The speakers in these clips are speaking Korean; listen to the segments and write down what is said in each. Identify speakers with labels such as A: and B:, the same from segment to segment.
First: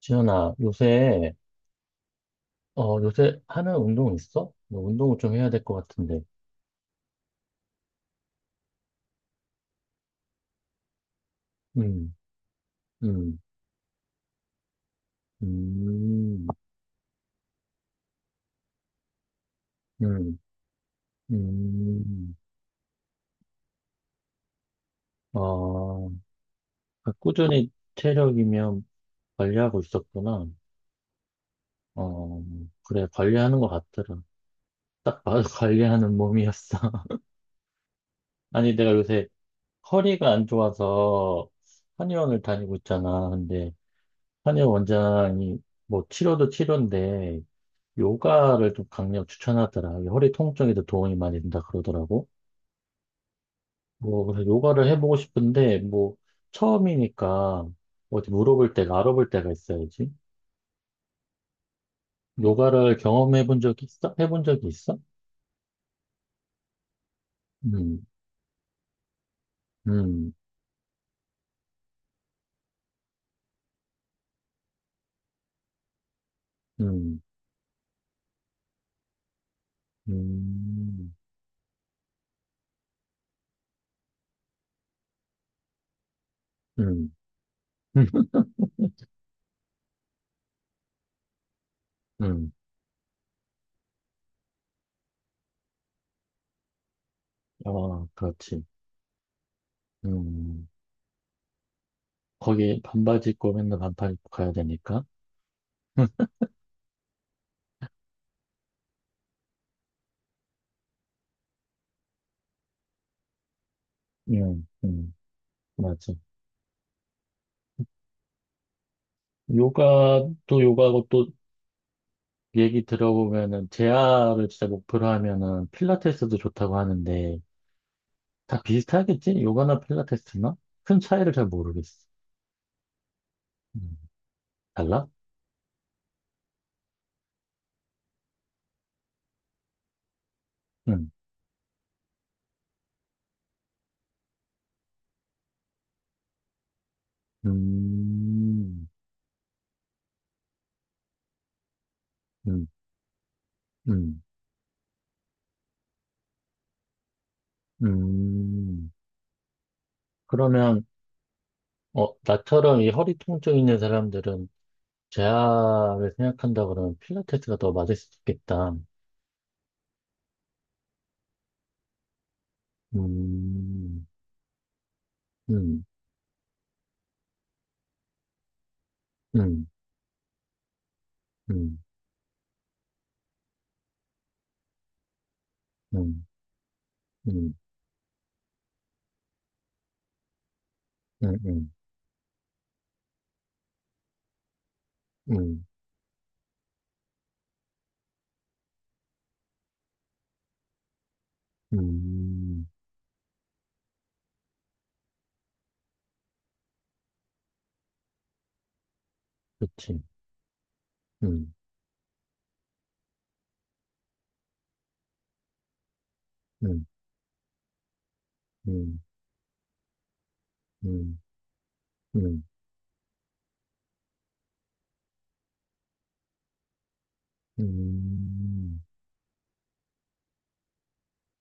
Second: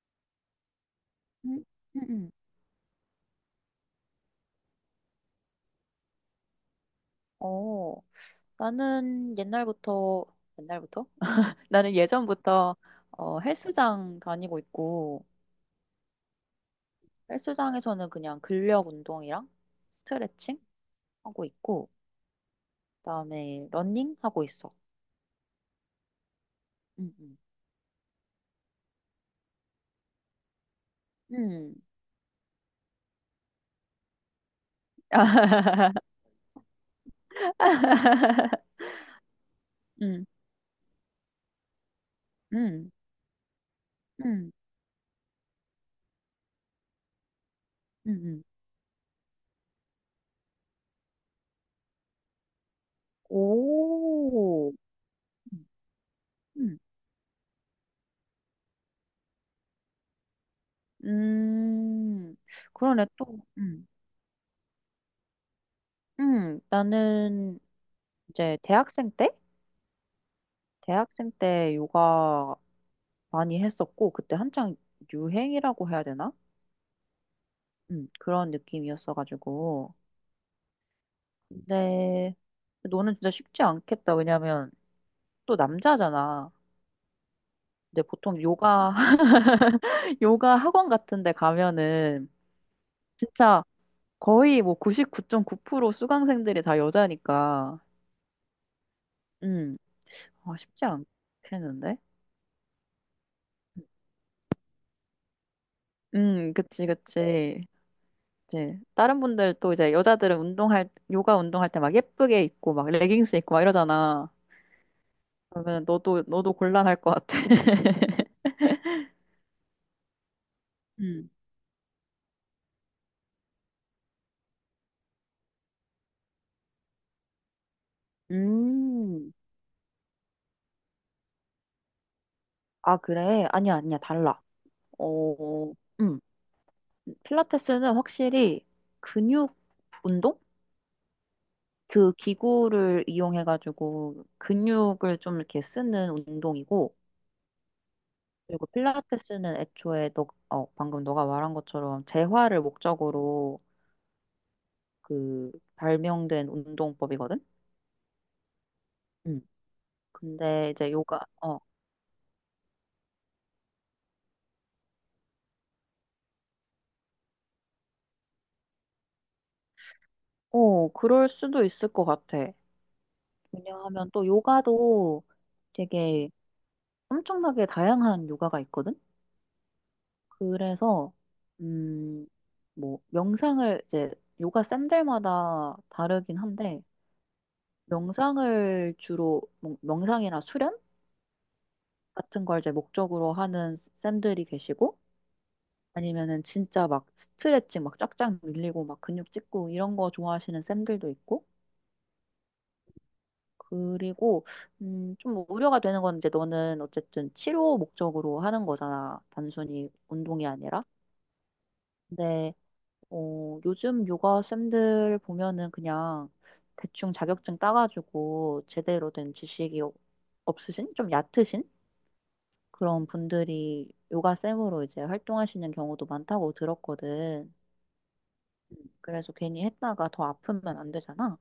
A: 지연아 요새,
B: 음, 음, 음.
A: 요새 하는 운동 있어? 너 운동을 좀 해야 될 것 같은데.
B: 어, 나는 옛날부터, 옛날부터? 나는
A: 음,
B: 예전부터
A: 음,
B: 헬스장 다니고 있고,
A: 음,
B: 헬스장에서는 그냥 근력 운동이랑
A: 음,
B: 스트레칭 하고 있고,
A: 음.
B: 그다음에 러닝 하고 있어.
A: 어, 그러니까
B: 음,
A: 꾸준히 체력이면 관리하고 있었구나.
B: 음.
A: 어, 그래, 관리하는 것 같더라. 딱 봐도 관리하는 몸이었어. 아니, 내가 요새
B: 음,
A: 허리가 안 좋아서 한의원을 다니고
B: 음,
A: 있잖아. 근데
B: 음,
A: 한의원 원장이 뭐 치료도 치료인데
B: 음, 음.
A: 요가를 좀 강력 추천하더라. 이게 허리 통증에도 도움이 많이 된다 그러더라고. 뭐, 그래서
B: 오,
A: 요가를 해보고 싶은데, 뭐,
B: 음,
A: 처음이니까 어디 물어볼 때가, 알아볼 때가 있어야지.
B: 음,
A: 요가를
B: 그러네, 또,
A: 경험해본 적이 있어? 해본 적이 있어?
B: 나는
A: 음,
B: 이제 대학생 때?
A: 음,
B: 대학생 때 요가 많이 했었고, 그때 한창 유행이라고 해야 되나?
A: 음,
B: 그런 느낌이었어가지고.
A: 음,
B: 근데 너는 진짜 쉽지 않겠다. 왜냐면 또 남자잖아.
A: 음,
B: 근데 보통 요가, 요가 학원 같은 데 가면은
A: 음.
B: 진짜 거의 뭐 99.9% 수강생들이 다 여자니까.
A: 어, 그렇지.
B: 음, 아,
A: 음.
B: 쉽지 않겠는데?
A: 거기 반바지 입고 맨날
B: 음,
A: 반팔 입고 가야 되니까.
B: 그치, 그치. 이제 다른 분들 또 이제 여자들은 운동할 요가 운동할 때 막 예쁘게 입고 막 레깅스 입고 막 이러잖아.
A: 음, 음,
B: 그러면
A: 맞아.
B: 너도 곤란할 것 같아.
A: 요가도 요가고 또
B: 음.
A: 얘기 들어보면은 재아를 진짜 목표로 하면은 필라테스도 좋다고 하는데 다
B: 음.
A: 비슷하겠지? 요가나 필라테스나? 큰 차이를 잘 모르겠어.
B: 아, 그래? 아니야,
A: 음,
B: 아니야, 달라.
A: 달라?
B: 어, 음. 필라테스는 확실히 근육 운동?
A: 응.
B: 그 기구를 이용해가지고 근육을 좀 이렇게 쓰는 운동이고, 그리고
A: 음,
B: 필라테스는 애초에 방금 너가 말한 것처럼 재활을
A: 음,
B: 목적으로
A: 음,
B: 그 발명된 운동법이거든?
A: 음.
B: 음. 근데
A: 그러면
B: 이제
A: 어 나처럼 이 허리 통증 있는 사람들은 재아를 생각한다 그러면 필라테스가 더 맞을 수 있겠다.
B: 그럴 수도 있을 것 같아.
A: 음,
B: 왜냐하면 또 요가도
A: 음,
B: 되게 엄청나게 다양한 요가가 있거든?
A: 음,
B: 그래서,
A: 음,
B: 음, 뭐, 명상을 이제 요가 쌤들마다
A: 음,
B: 다르긴 한데,
A: 음,
B: 명상을 주로, 뭐 명상이나 수련
A: 음, 음,
B: 같은 걸 이제 목적으로 하는 쌤들이 계시고,
A: 음,
B: 아니면은 진짜 막 스트레칭 막 쫙쫙 밀리고 막 근육 찍고 이런 거 좋아하시는 쌤들도 있고,
A: 음,
B: 그리고 좀 우려가 되는 건, 이제 너는 어쨌든 치료 목적으로 하는 거잖아, 단순히
A: 그치.
B: 운동이 아니라.
A: 음.
B: 근데 요즘 요가 쌤들 보면은 그냥
A: 음,
B: 대충 자격증 따가지고
A: 음,
B: 제대로 된 지식이 없으신, 좀
A: 음,
B: 얕으신
A: 음,
B: 그런 분들이 요가 쌤으로 이제 활동하시는 경우도 많다고 들었거든.
A: 음.
B: 그래서 괜히 했다가 더 아프면 안 되잖아.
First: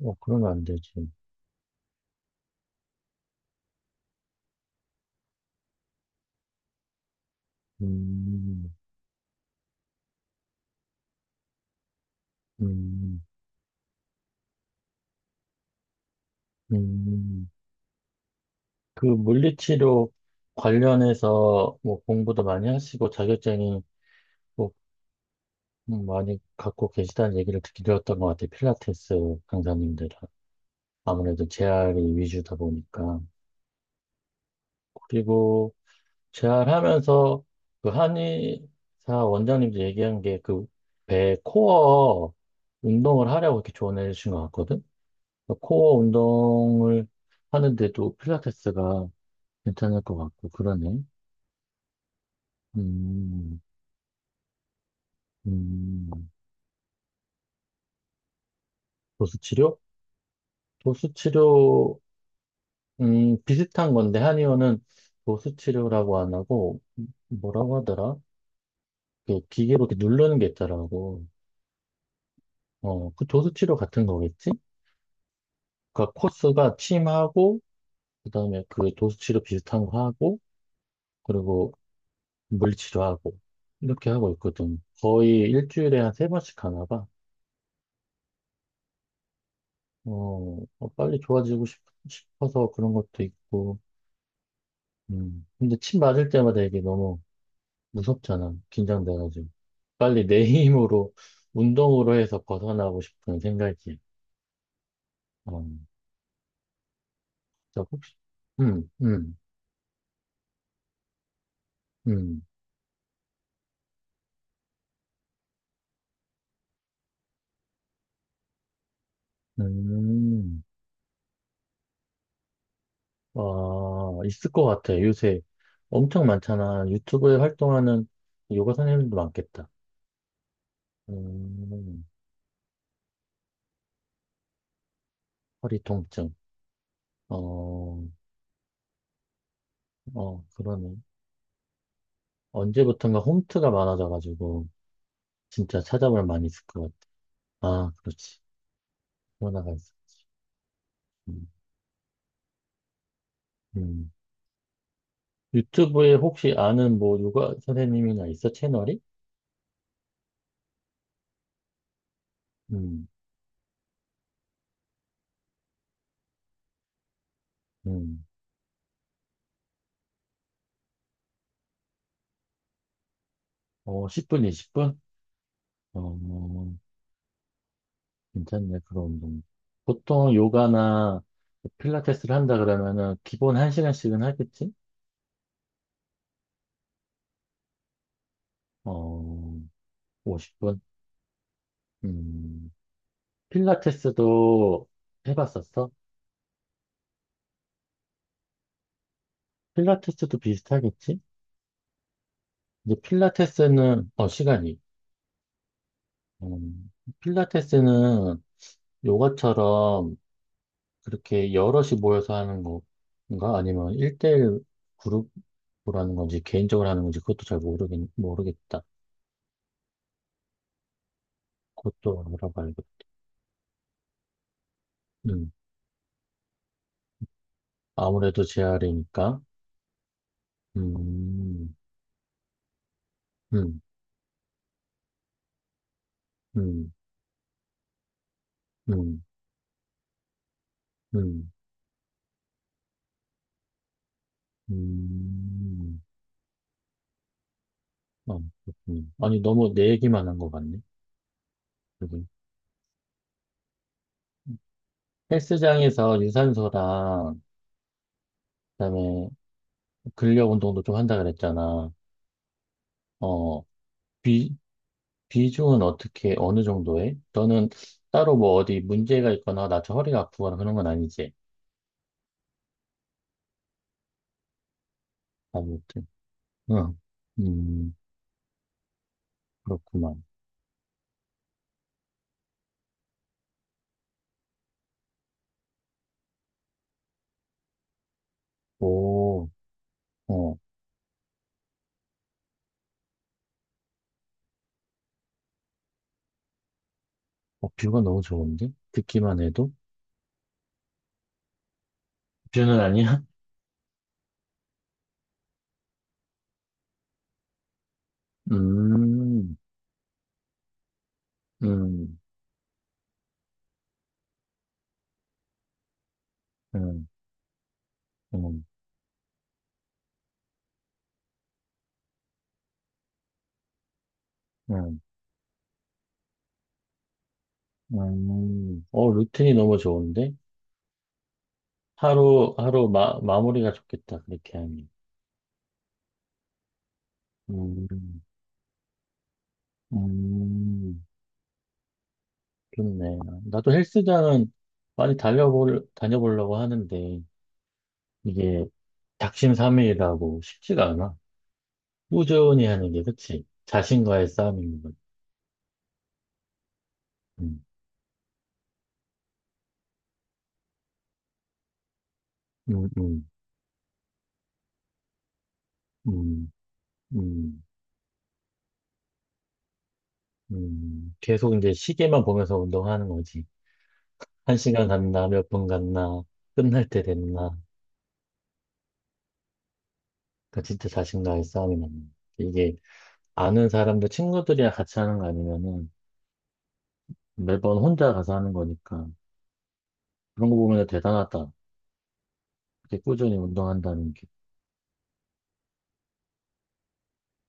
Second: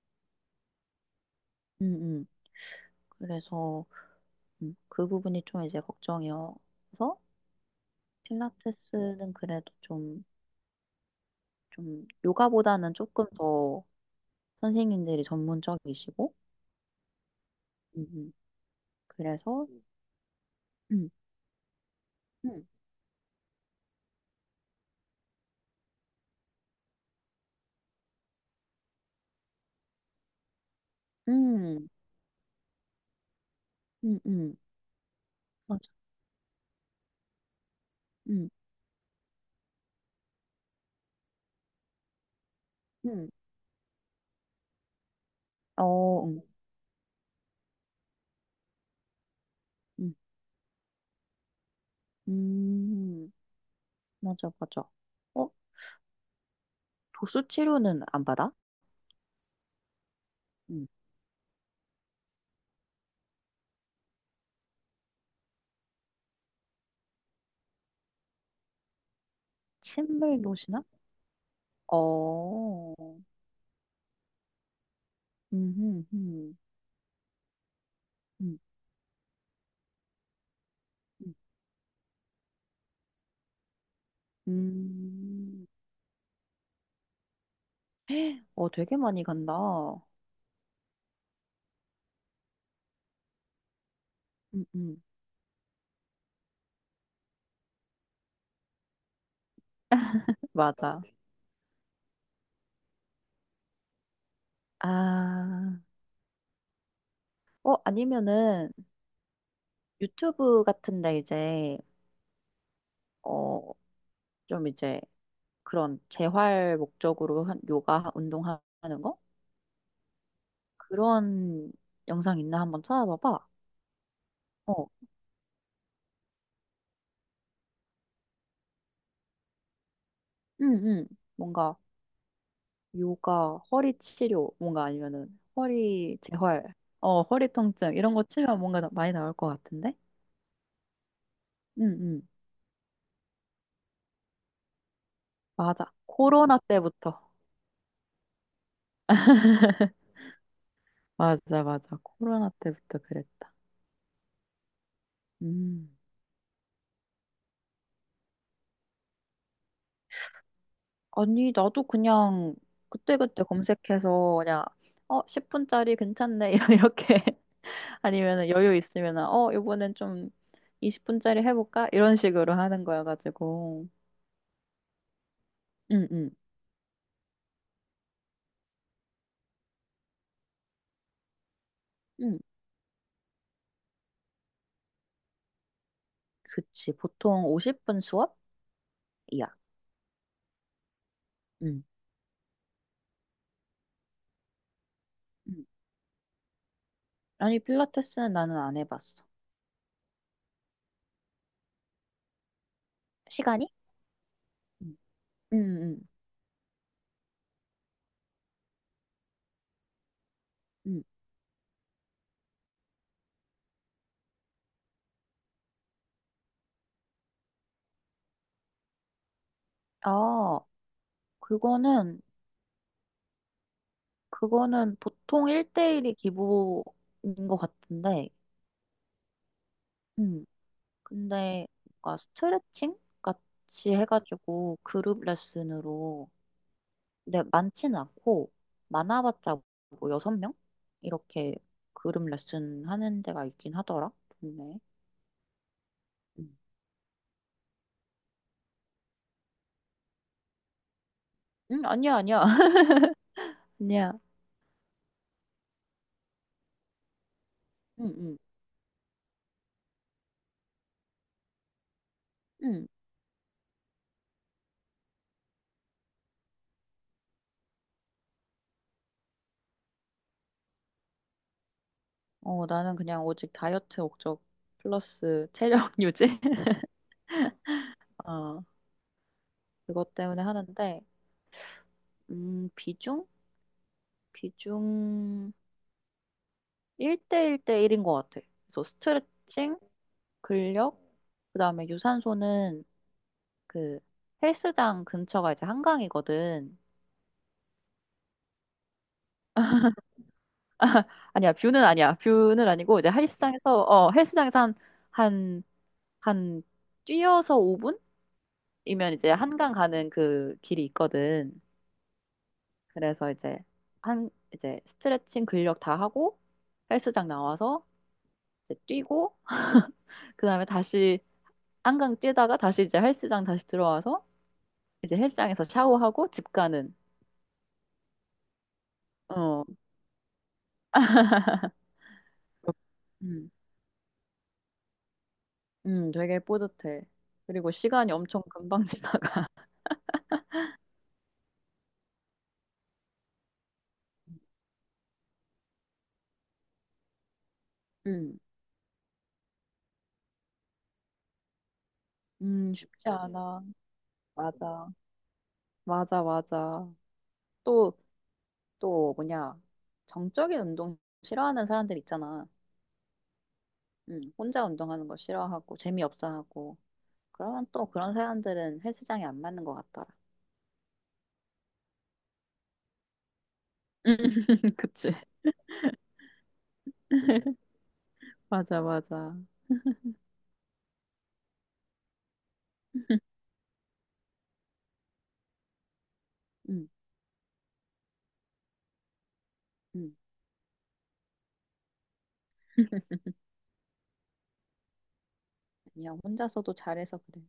A: 어, 그러면 안 되지.
B: 응, 그래서 그 부분이 좀 이제 걱정이어서,
A: 음,
B: 필라테스는 그래도 좀 요가보다는
A: 음,
B: 조금 더 선생님들이 전문적이시고.
A: 음.
B: 응, 응,
A: 그
B: 그래서.
A: 물리치료
B: 응,
A: 관련해서 뭐 공부도
B: 음,
A: 많이 하시고 자격증이 또 많이 갖고 계시다는 얘기를 듣기 들었던 것 같아요. 필라테스 강사님들은. 아무래도
B: 음,
A: 재활이 위주다 보니까.
B: 응, 응,
A: 그리고
B: 맞아.
A: 재활하면서 그
B: 응,
A: 한의사 원장님도 얘기한 게 그 배 코어
B: 응,
A: 운동을 하려고 이렇게 조언해 주신 것 같거든? 그 코어
B: 어,
A: 운동을 하는데도 필라테스가 괜찮을
B: 응,
A: 것 같고, 그러네.
B: 음,
A: 음,
B: 맞아, 맞아. 어,
A: 음,
B: 도수 치료는 안 받아?
A: 도수치료?
B: 응.
A: 도수치료, 비슷한 건데, 한의원은 도수치료라고 안 하고, 뭐라고 하더라? 그 기계로 이렇게 누르는
B: 침을
A: 게
B: 놓으시나?
A: 있더라고.
B: 어,
A: 어, 그 도수치료 같은 거겠지?
B: 음, 음,
A: 그러니까
B: 음.
A: 코스가 침하고
B: 음.
A: 그다음에 그 도수치료 비슷한 거 하고 그리고 물리치료하고 이렇게 하고 있거든. 거의
B: 음.
A: 일주일에 한 세 번씩 하나 봐.
B: 어, 되게 많이 간다.
A: 어, 어, 빨리 싶어서 그런 것도 있고.
B: 음, 음.
A: 음. 근데 침 맞을 때마다 이게 너무 무섭잖아. 긴장돼가지고. 빨리 내
B: 맞아.
A: 힘으로 운동으로 해서 벗어나고 싶은 생각이. 어,
B: 아,
A: 자, 혹시
B: 아니면은
A: 음, 음,
B: 유튜브 같은데 이제,
A: 음,
B: 어, 좀 이제 그런 재활 목적으로 한 요가 운동하는 거?
A: 음.
B: 그런 영상 있나 한번
A: 아,
B: 찾아봐봐.
A: 있을 것
B: 어,
A: 같아. 요새 엄청 많잖아. 유튜브에 활동하는 요가 선생님도 많겠다.
B: 응, 응. 뭔가
A: 음,
B: 요가, 허리 치료, 뭔가 아니면은
A: 허리
B: 허리
A: 통증.
B: 재활, 허리 통증,
A: 어,
B: 이런 거 치면 뭔가 많이 나올 것 같은데?
A: 어, 그러네.
B: 응, 응.
A: 언제부턴가 홈트가 많아져가지고 진짜
B: 맞아.
A: 찾아볼 많이
B: 코로나
A: 있을 것 같아.
B: 때부터.
A: 아, 그렇지. 코로나가 있어. 음,
B: 맞아, 맞아. 코로나 때부터 그랬다.
A: 음.
B: 음.
A: 유튜브에 혹시 아는 뭐 요가 선생님이나 있어? 채널이?
B: 아니, 나도 그냥
A: 음,
B: 그때그때 검색해서 그냥 10분짜리 괜찮네. 이렇게,
A: 음.
B: 아니면은 여유 있으면은 이번엔 좀 20분짜리 해 볼까? 이런 식으로 하는 거여 가지고.
A: 어, 10분, 20분?
B: 응,
A: 어,
B: 응.
A: 괜찮네, 그런 운동. 보통 요가나 필라테스를
B: 응,
A: 한다 그러면은 기본 한시간씩은 하겠지?
B: 그치. 보통 50분 수업이야.
A: 어, 50분?
B: 응,
A: 음, 필라테스도
B: 응.
A: 해봤었어?
B: 아니, 필라테스는 나는 안 해봤어.
A: 필라테스도 비슷하겠지? 이제
B: 시간이?
A: 필라테스는, 어, 시간이.
B: 응응, 응,
A: 음, 필라테스는 요가처럼
B: 응,
A: 그렇게 여럿이 모여서 하는 건가? 아니면 일대일 그룹으로 하는 건지, 개인적으로 하는 건지, 그것도 잘 모르겠다.
B: 아, 그거는
A: 그것도 알아봐야겠다.
B: 그거는 보통
A: 음.
B: 1대1이 기본인 것 같은데.
A: 아무래도 재활이니까.
B: 음. 근데
A: 음,
B: 뭔가 스트레칭
A: 음,
B: 같이 해가지고 그룹 레슨으로,
A: 음,
B: 근데 많지는 않고,
A: 음,
B: 많아봤자 뭐 6명?
A: 음,
B: 이렇게 그룹 레슨 하는 데가 있긴 하더라, 동네에.
A: 음.
B: 음.
A: 아, 그렇군요. 아니, 너무 내 얘기만 한 것 같네.
B: 응, 아니야,
A: 여기.
B: 아니야. 아니야.
A: 헬스장에서 유산소랑,
B: 응, 응,
A: 그다음에 근력 운동도 좀 한다 그랬잖아.
B: 응.
A: 어, 비, 비중은 어떻게, 어느 정도 해? 너는 따로 뭐 어디 문제가 있거나 나처럼 허리가 아프거나 그런 건 아니지?
B: 어, 나는 그냥 오직 다이어트 목적 플러스 체력
A: 아무튼.
B: 유지?
A: 응. 음,
B: 어, 그것
A: 그렇구만.
B: 때문에 하는데. 비중? 비중 1대1대1인 것 같아. 그래서
A: 오,
B: 스트레칭,
A: 어,
B: 근력, 그다음에 유산소는 그 헬스장 근처가 이제 한강이거든.
A: 어, 뷰가 너무 좋은데? 듣기만 해도?
B: 아니야, 뷰는 아니야. 뷰는
A: 뷰는
B: 아니고, 이제
A: 아니야?
B: 헬스장에서 한, 한 뛰어서 5분이면 이제
A: 음,
B: 한강 가는 그 길이 있거든.
A: 음,
B: 그래서 이제 한 이제 스트레칭 근력 다 하고
A: 음,
B: 헬스장 나와서
A: 음,
B: 이제 뛰고, 그다음에 다시 한강 뛰다가 다시 이제 헬스장 다시 들어와서
A: 음,
B: 이제 헬스장에서 샤워하고 집 가는.
A: 어, 루틴이
B: 어.
A: 너무 좋은데? 하루,
B: 음.
A: 마무리가 좋겠다, 그렇게 하니.
B: 되게 뿌듯해. 그리고 시간이
A: 음,
B: 엄청 금방 지나가.
A: 음, 좋네. 나도 헬스장은 다녀보려고 하는데,
B: 음.
A: 이게 작심삼일이라고 쉽지가 않아. 꾸준히 하는 게,
B: 쉽지
A: 그치?
B: 않아.
A: 자신과의 싸움인
B: 맞아.
A: 거.
B: 맞아, 맞아.
A: 음,
B: 또, 또 뭐냐. 정적인 운동 싫어하는 사람들 있잖아.
A: 음, 음,
B: 혼자 운동하는 거 싫어하고 재미없어
A: 음,
B: 하고.
A: 음,
B: 그러면 또 그런 사람들은 헬스장에 안 맞는 것 같더라.
A: 계속 이제 시계만 보면서 운동하는 거지.
B: 음,
A: 한 시간
B: 그치.
A: 갔나, 몇 분 갔나, 끝날 때 됐나.
B: 맞아, 맞아.
A: 그러니까 진짜 자신과의 싸움이 났네. 이게 아는 사람들, 친구들이랑 같이 하는 거 아니면은
B: 음,
A: 매번 혼자 가서 하는 거니까.
B: 음.
A: 그런 거 보면 대단하다. 이렇게 꾸준히 운동한다는 게.
B: 그냥 혼자서도 잘해서 그래.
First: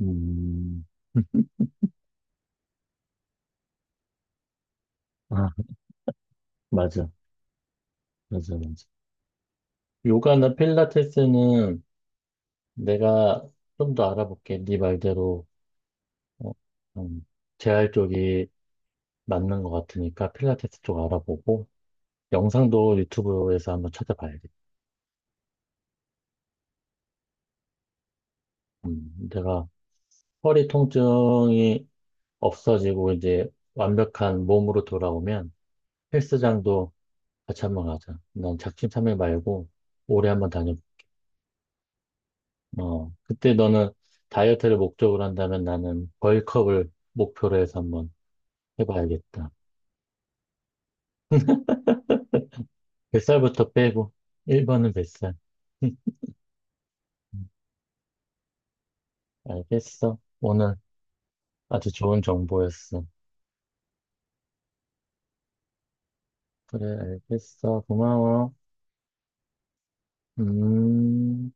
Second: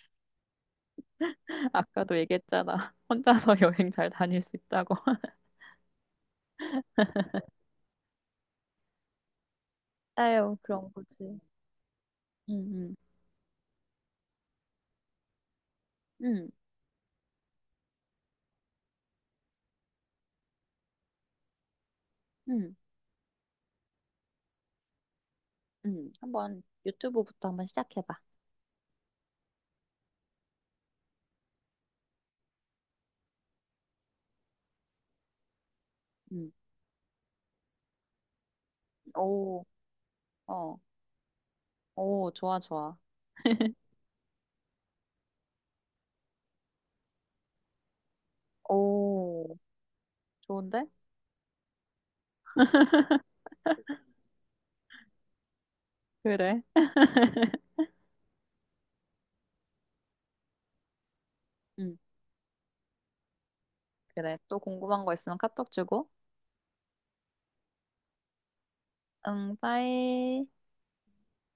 A: 음,
B: 아까도 얘기했잖아. 혼자서 여행 잘 다닐 수 있다고.
A: 아, 맞아. 맞아, 맞아. 요가나
B: 아유, 그런 거지. 응,
A: 필라테스는
B: 응,
A: 내가 좀 더 알아볼게. 네 말대로,
B: 응,
A: 어, 음, 재활 쪽이 맞는 것 같으니까 필라테스 쪽 알아보고,
B: 응,
A: 영상도 유튜브에서 한번 찾아봐야겠다.
B: 응. 한번 유튜브부터 한번 시작해봐.
A: 내가 허리 통증이 없어지고 이제 완벽한 몸으로 돌아오면
B: 응.
A: 헬스장도 같이 한번 가자. 난 작심삼일
B: 오,
A: 말고 올해 한번 다녀.
B: 어, 오, 좋아, 좋아.
A: 어, 그때 너는 다이어트를 목적으로 한다면 나는 벌크업을 목표로 해서 한번 해봐야겠다.
B: 오, 좋은데?
A: 뱃살부터 빼고 1번은 뱃살.
B: 그래.
A: 알겠어. 오늘 아주
B: 응,
A: 좋은 정보였어.
B: 그래. 또 궁금한 거 있으면 카톡 주고.
A: 그래, 알겠어. 고마워.
B: 응, 빠이.
A: 음.